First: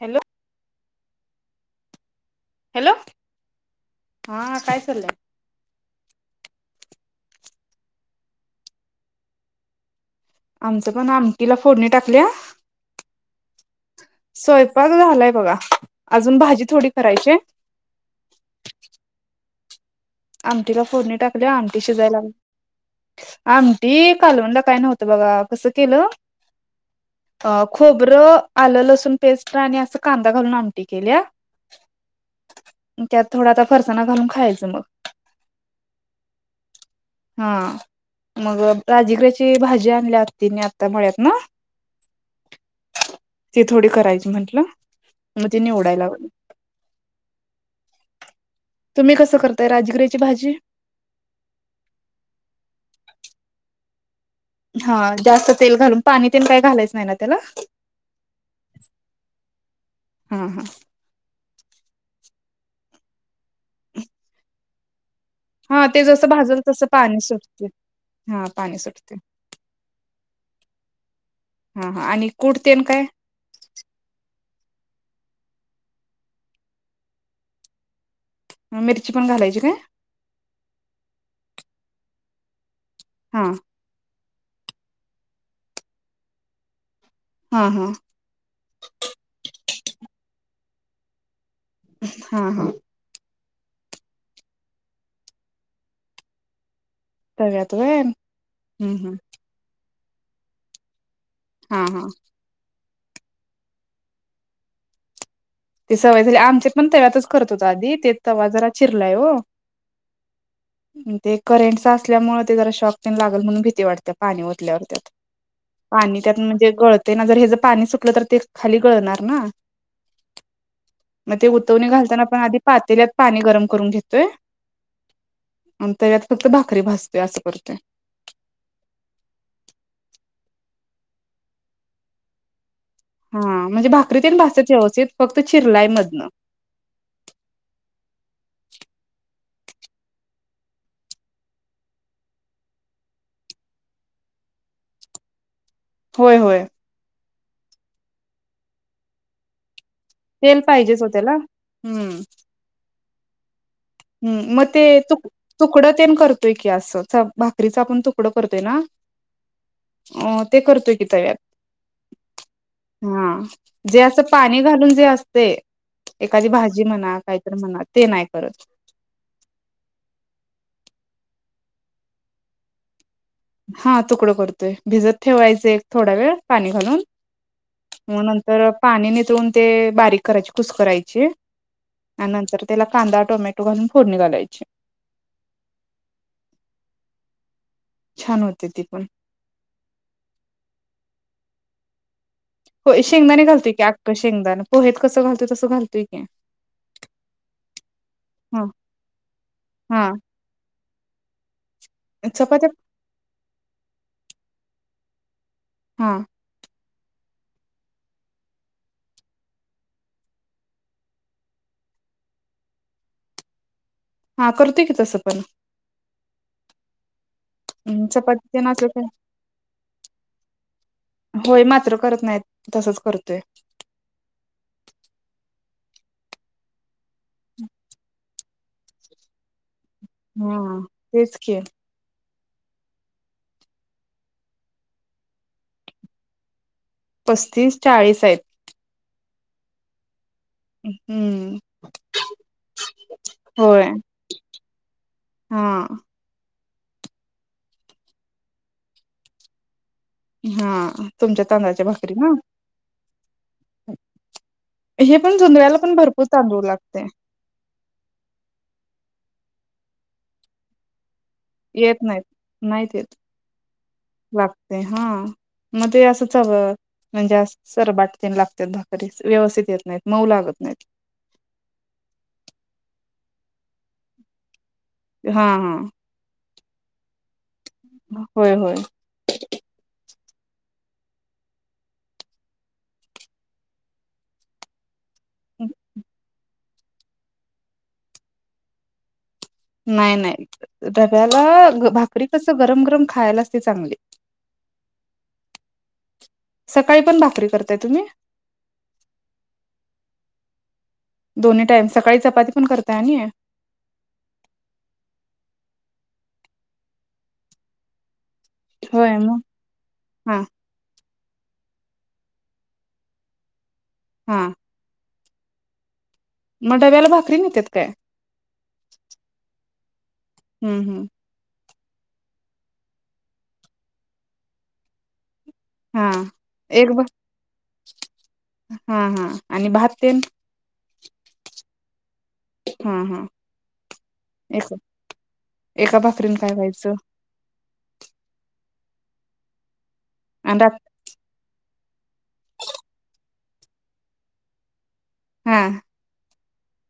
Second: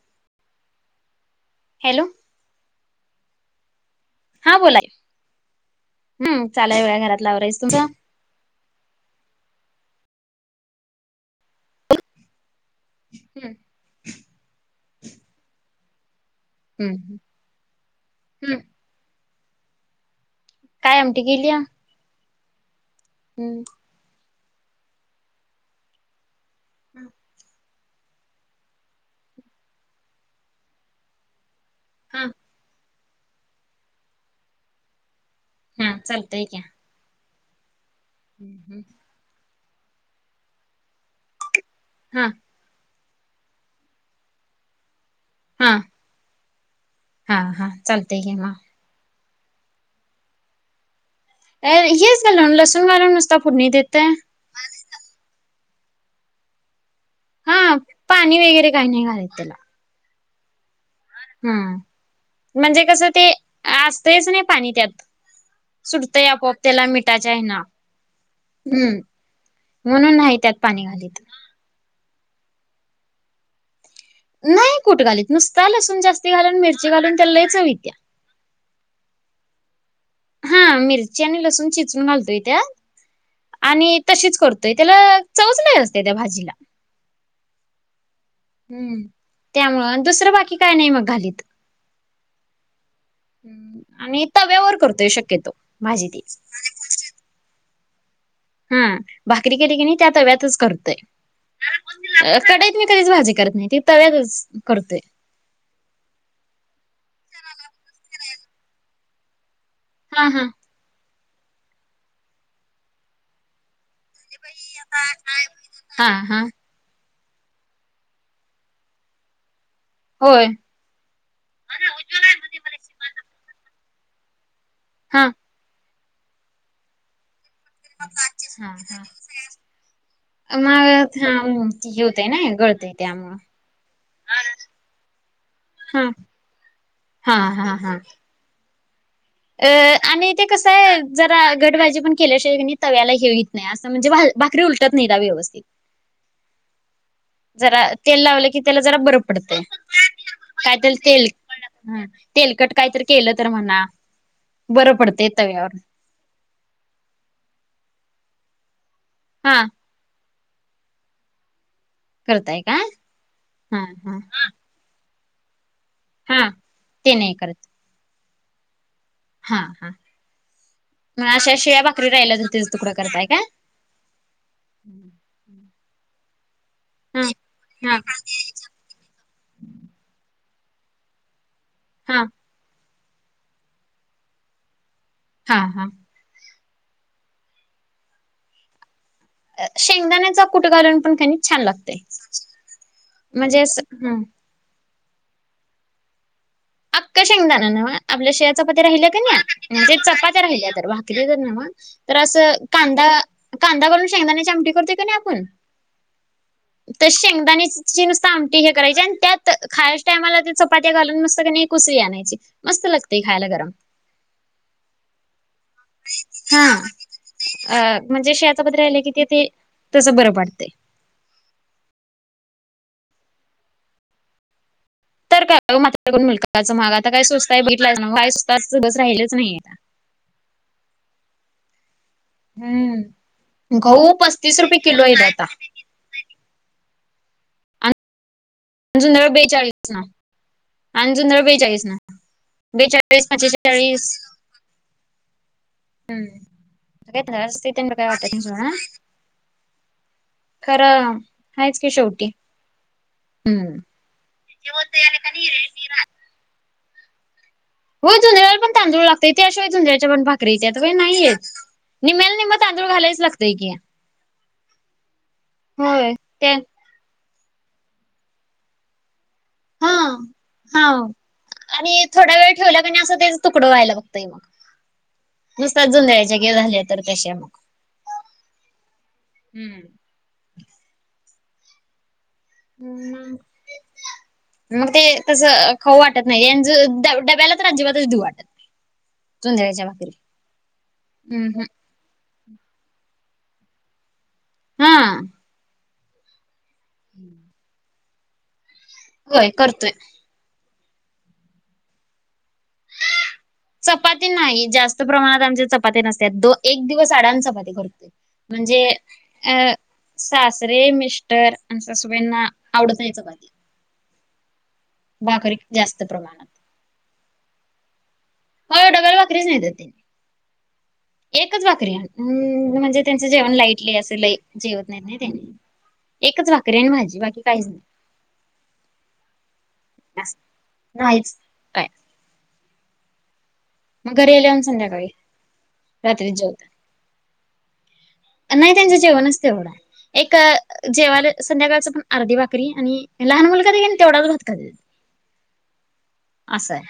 Hello hello hello हा बोलाय हम्म चालाय वे घरातलावरायच तुमचं. आमचं पण आमटीला फोडणी टाकल्या. हम्म स्वयंपाक झालाय बघा अजून भाजी. थोडी हम्म करायची ह ह आमटीला काय फोडणी आमटी टाकली केलीया आमटी शिजायला लाग हम्म आमटी कालूनला काय नव्हती. तर बघा कसं केलं. हम् अ खोबरं आलं लसूण पेस्ट आणि असं कांदा घालून आमटी केल्या. हा त्यात थोडा आता फरसाणा घालून खायचं मग. हा चालत आहे का? हा मग राजीगऱ्याची भाजी आणल्या हतीने आता म्हत ना. हा ते थोडी करायची म्हटलं. हा हा हा चालते घ म. तुम्ही कसं करताय राजगिरीची भाजी अ येच झालून लसण वाून नुसता पूर्णी देतय. हा जास्त तेल घालून पाणी तेल काय घालायच नाही ना. त्याला हा पाणी वगैरे काही नाही घालाय त्याला हा हा हम म्हणजे कसं ते असतच नाही पाणी त्यात हा ते सुटतय जसं आपोआप भाजल त्याला तसं पाणी मिटायच आहे ना सुटते हा पाणी हम्म. सुटते म्हणून नाही त्यात पाणी घालीत. हा हा आणि कुडतेन काय? नाही कुठ घालीत नुसता लसून जास्त घालून मिरची घालून त्या ल च होित्या मिरची पण घालायची काय? हा मिरची आणि लसूण चिचून घालतोय त्यात. हा, आणि तशीच करतोय त्याला चवच नाय असते, त्या भाजीला. हा हा, हम्म, त्यामुळ आणि दुसरं बाकी काय नाही मग घालीत. हा हा, हम्म, आणि तव्यावर करतोय शक्यतो भाजी ती. तव्यात होय. हा, भाकरी केली की नाही त्या तव्यातच करतोय. हा हा, कडईत मी कधीच भाजी करत नाही ती तव्यातच करतोय. ते सवय झाल्या. आमच्या पण तव्यातच करत होत आधी ते तवा जरा चिरलाय ओ. हा हा, ते करेंट असल्यामुळे ते जरा शॉक तेन लागल म्हणून भीती वाटत्या. पाणी ओतल्यावर त्यात हा पाणी हा त्यात म्हणजे गळत ते ना जर हेच पाणी सुटलं तर ते खाली गळणार ना. होय. मग ते उतवणी घालताना आपण आधी पातेल्यात पाणी गरम करून घेतोय. हा, मग तव्यात फक्त भाकरी भाजतोय असं करतोय. हा हा, मग हा होतय ना गळतय. त्यामुळं हा म्हणजे भाकरीतेन भाजत्यात व्यवस्थित फक्त चिरलाई हा मधनं. हा, हा, हा, अ आणि ते कसं आहे जरा घटभाजी पण केल्या शिवाय तव्याला हे होत नाही. नाही असं म्हणजे भा भाकरी उलटत नाही त्या व्यवस्थित. होय, होय, जरा तेल लावलं की त्याला जरा बर पडतंय. तेल कायतरी पाहिजेच ओ तेल, त्याला हम्म तेलकट काहीतरी केलं तर म्हणा. ह मग ते बरं तु पडतंय तव्यावर तुकडं ते करतोय की असं भाकरीच आपण तुकडं करतोय ना, हा, अ ते करतोय की तव्यात. करताय का? हा, हा जे हा असं पाणी घालून जे असतय. हा एखादी भाजी ते म्हणा, नाही काहीतरी करत म्हणा ते नाही करत. हा, हा, मग अशा शिळ्या भाकरी राहिल्या तर त्याच तुकडं करताय का? हा तुकड करतोय. भिजत ठेवायच एक थोडा वेळ पाणी घालून हा हा मग नंतर तर पाणी नितळून ते बारीक करायचे कुस्करायची हा आणि नंतर त्याला, कांदा, टोमॅटो घालून फोडणी घालायची. हा, हा, छान होते ती पण, शेंगदाण्याचा कुट घालून पण किनी छान लागतय. हो शेंगदाणे घालतोय की आख्ख हं शेंगदाण पोहेत कसं घालतोय तसं घालतोय की, आख्ख शेंगदाण नव्ह. आपल्या शिळ्या हा चपात्या राहिल्या का नाही म्हणजे हा चपात्या राहिल्या तर भाकरी जर नव्ह. तर असं चपात्या कांदा, कांदा घालून शेंगदाण्याची आमटी करतोय की नाही आपण हा, तर शेंगदाणेची नुसती आमटी हे करायची आणि त्यात खायच्या टायमाला ते चपात्या घालून नसतं किणी. उसळी आणायची मस्त लागते खायला गरम. हा करतोय की तसं पण, हा, अ हम्म, म्हणजे चपाती शिळ्या तेन चपात्या असलं राहिल्या कि ते तसं बरं पडतय. होय मात्र करत नाहीत तसच करतोय. मात्र मुलकाचा महाग आता काय स्वस्त हाय बघितलायसा काय सुद्धा स्वस्त अस राहिलेच नाहीत. हम्म तेच की! हम्म गहु पस्तीस रुपये किलो आहेत आता. पस्तीस, चाळीस आहेत. जुन बेचाळीस न! आणि जोंधळे हम्म बेचाळीस ना बेचाळीस, होय पंचेचाळीस. हा! हम्म, नाहीतर असते त्यांना काय वाटत नसल हा. हा तुमच्या आहेच तांदळाच्या की भाकरी शेवटी ना. हम्म हे पण जोंधळ्याला पण भरपूर तांदूळ लागतय. होय जोंधळ्याला पण तांदूळ लागतय त्याशिवाय जोंधळ्याच्या पण भाकरी येत्यात नाही येत. येत नाहीत निम्याला निम्म तांदूळ घालायच लागतंय की लागतंय हा मग ते असंच हवं. म्हणजे असं चरबाट तेन लागत्यात भाकरी, व्यवस्थित येत हा नाहीत मऊ लागत नाहीत. हा आणि थोडा वेळ ठेवला कान्हाय असं तेच तुकडं व्हायला बघतंय मग. हा हा नुसत जोंधळ्याच्या घेऊन आल्या तर कशा व्हय व्हय! हम्म! ह् मग ते तस खाऊ वाटत नाही. ड डब्याला तर अजिबातच देऊ वाटत नाही. झुंधळ्याच्या भाकरी न्हाय न्हाय डब्याला हम्म हम्म भाकरी कस गरम गरम खायला असते चांगली. हा! सकाळी पण भाकरी करताय तुम्ही. व्हय करतोय. दोन्ही टाईम सकाळी चपाती पण करताय आणि, चपाती नाही जास्त प्रमाणात आमचे चपाती नसत्या, एक दिवस अडान चपाती. म्हणजे होय मग अ हा सास रे मिस्टर आमचा सासूबाईंना आवडत नाही चपाती. हा! भाकरी जास्त प्रमाणात- मग डब्याला भाकरी नेत्यात काय? होय डब्याला भाकरीच नेत्यात. हम्म! एकच भाकरी म्हणजे त्यांच जेवण लाईटली अस लय जेवत नाहीत नाय ते. हा एकच भाकरी आणि एक ब भाजी बाकी काहीच नाही हा हा आणि भात तेन. नाहीच काय. हा हा! मग घरी आल्यावरण एक संध्याकाळी एका भाकरीन रात्रीच काय जेवतात. व्हायचं नाही त्यांचं जेवणच तेवढं आहे एक आण रात जेवायला संध्याकाळचं पण अर्धी भाकरी आणि लहान मुलगा घेईल तेवढाच भात खात्यात. हा! अस हाय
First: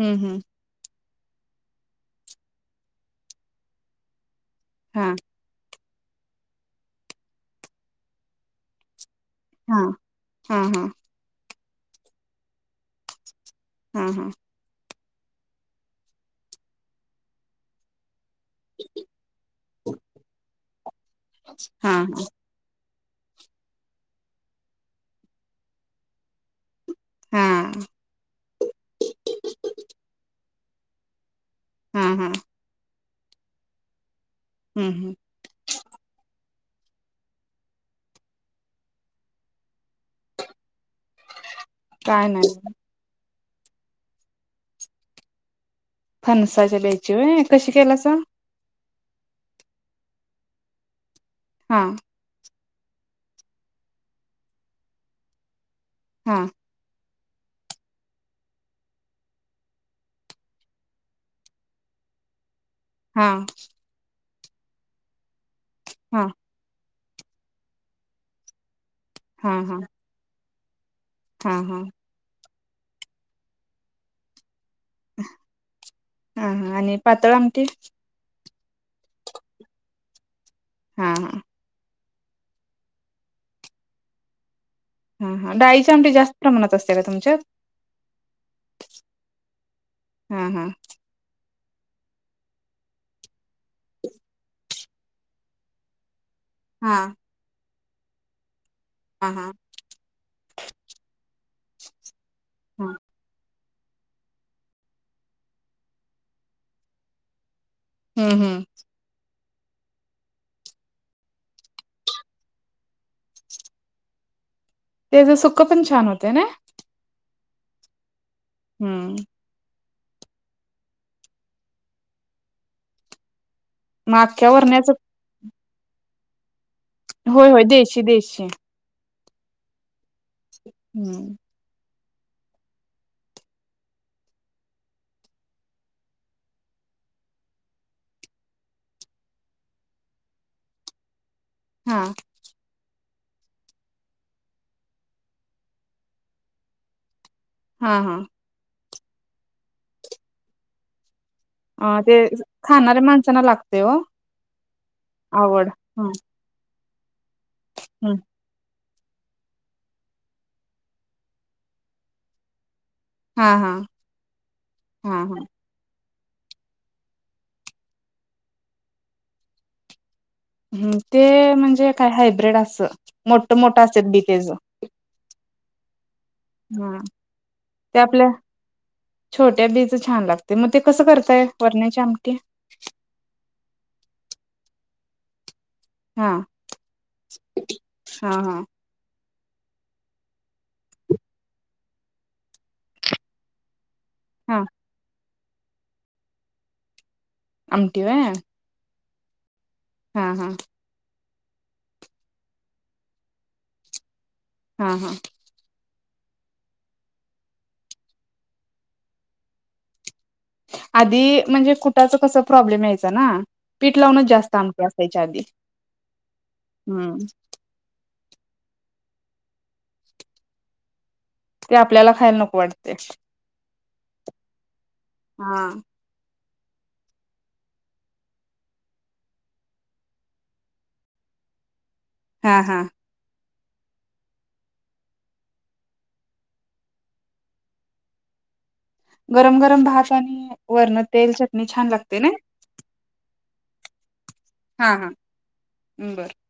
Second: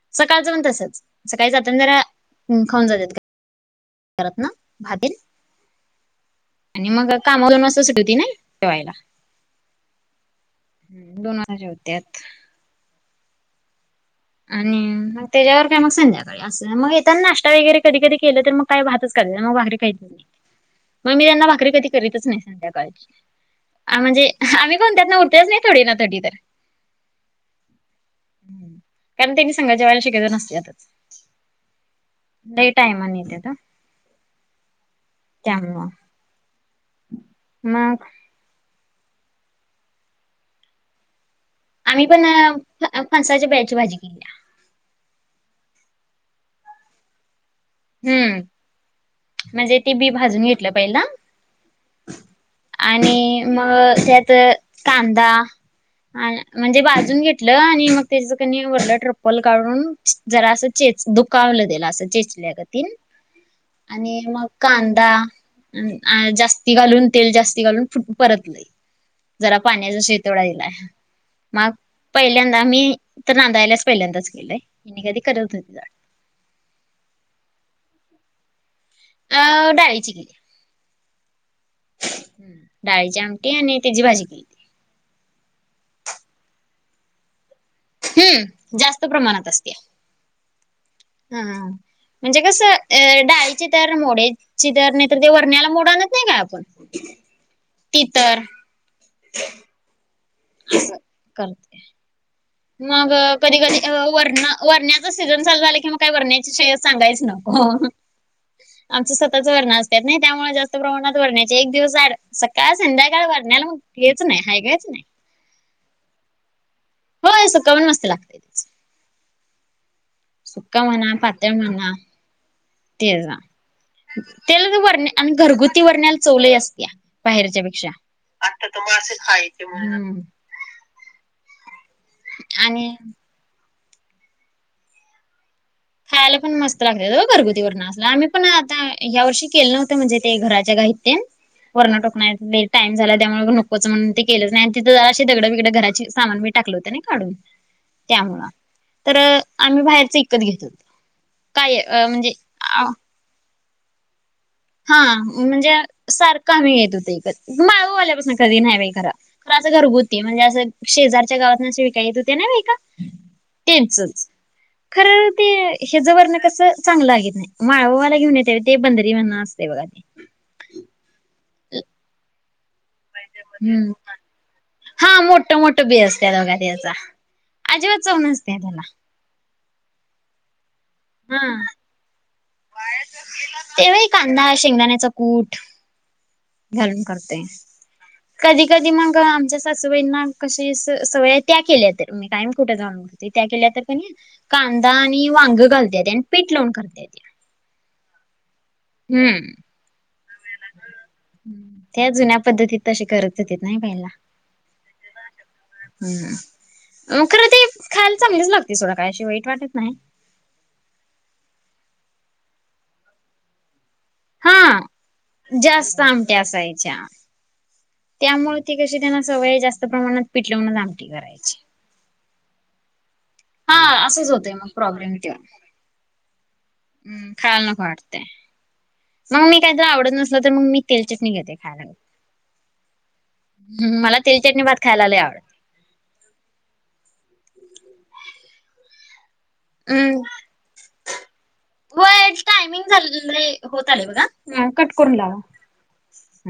हम्म हम्म सकाळच पण तसच. सकाळी जाताना जरा खाऊन जातात करत ना हा खातील. आणि मग कामावर दोन वाजता सुट्टी होती न्हाय जेवायला. हा हा हा! दोन वाजता जेवत्यात. हा हा आणि मग त्याच्यावर काय मग संध्याकाळी असे मग येताना नाश्ता वगैरे कधी कधी केलं तर मग काय भाताचं करणार मग भाकरी खायची मग मी त्यांना भाकरी कधी हा करीतच नाही संध्याकाळची म्हणजे आम्ही कोणत ना उरतेच ना थोडी ना कधी तरी हा कारण तेनीी सांगा जेवायला सगळेजण असत्यात हम् हम् लई टाईमण येतेत हम् हम त्यामवा मग आम्ही पण काय नाही फणसाच्या बियाची भाजी केलतीय फणसाच्या बियाची होय कशी केलासा हम्म म्हणजे ती बी भाजून घेतलं पाहिजे ना हा आणि मग त्यात कांदा हा म्हणजे भाजून घेतलं आणि मग त्याच वरलं ट्रप्पल काढून जरा अस चेच दुखवलं दिल असं चेचल्या का तीन हा आणि मग कांदा हा आ जास्त ती घालून तेल जास्त घालून परतलं हा जरा हा पाण्याचा शिंतोडा हा मग हा पहिल्यांदा मी इथं नांदाय आल्यास पहिल्यांदाच केलंय म कधी करत होती. हा हा आणि पातळ आमटी अ डाळीची हा हा हम्म. डाळीची आमटी आणि त्याची भाजी केली हा हा डाळीच्या आमटी जास्त प्रमाणात असते का तुमच्यात हम्म जास्त प्रमाणात असते हा हा हम म्हणजे कसं अ डाळीची तर मोडेची तर नाही तर ते वरण्याला मोड आणत नाही का आपण हा त तर हां हां असा करते मग कधी कधी वरण वरण्याच सीझन चालू झालं कि मग काही वरण्याची श सांगायच नको हम् हम् आमच स्वतच वरण असतात नाही त्यामुळे जास्त प्रमाणात वरण्याचे एक दिवस सकाळ संध्याकाळ वरण्यालाग हेच नाही हागयच नाही तेच सुख पण छान होते ना होय सुक पण मस्त लागत हम्म सुका म्हणा पा तळ मणा ते मग अख्ख्या तेलग वरण्याच पर आणि घरगुती वर्ण्याल चव लय असत्या होय बाहेरच्या होय पेक्षा देशी देशी त मासे खायचे म्ह हम्म आणि खायला पण मस्त लागतात घरगुती व न असला आम्ही पण आता ह्या वर्षी केलं नव्हतं म्हणजे ते घराच्या गाई ते वरण हा टोकणार टाइम झाला त्यामुळेग नकोच म्हण ते केलंच नाही आणि तथं अे दगड बगडं घराचे सामान मी टाकलं होते ना नाही काढून हा हा त्यामुळ तर आम्ही बाहेरच इत घेत हो अ ते खाणाऱ्या माणसांना लागते हो हा आवड म्हणजे हा सारखं आम्ही घेत होत विकत माळव आल्यापासून कधी नाही बाई खर असं घरगुती म्हणजे असं शेजारच्या गावातूने विकाय येत होती नाही बाई हा हा तेचच खर हा हा ते, ह ज वरण कसं चांगलं लागत नाही माळ ववाला घेऊन येते ते बंदरी म्हण असते बघा ते ह्म ते म्हणजे काय हायब्र्रीड अस मोठ मोठं हम्म असत बी तेज हा मोठ मोठं बी असते त्याचा ते अजीबात चव आपल्या नसते त्याला. छोट्या बीचं छान लागते मग ते कसं करताय वरण्याच्या आमटी? तेव व्हय कांदा हा शेंगदाण्याचा कूट हा घालून करते हा हा कधी कधी मग आमच्या सासु बाईंना कशी सवय ना त्या केल्या तर मी कायम कुठं जाऊनते त्या केल्या तर प हा कांदा आणि वांग घालतेेत आणि पीठ लावून करता येतायत आमटी होय हम्म हा हा त्या जुन्या पद्धतीत तसे करत होेत नाही पहिला. हा हा हम्म मग खरं ते खायला चांगलीच लागते सोडा काय अशी वाईट वाटत नाही आध म्हणजे कुटाच कस प् प्रॉब्लेम यायचा जास्त हा आमटी असायचीआधी जास्त आमट्या असायच्या हम्म त्यामुळे ती कशी त्यांना सवय जास्त प्रमाणात पिठ लावून आमटी करायची ते आपल्याला खायला नको वाटते हा असच होतय मग प्रॉब्लेम हा हम्म खायल नको वाटते मग मी काहीत़री आवडत नसल, तर मग मी तेल चटणी घेते खायला. हा हा हम मला तेल चटणी भात खायला लय आवडतय गरम गरम भात हम्म आणि वरण तेल चटणी छान लागते नाही. टाइमिंग झाले होते आलय बघा कट करून लावा हम बरं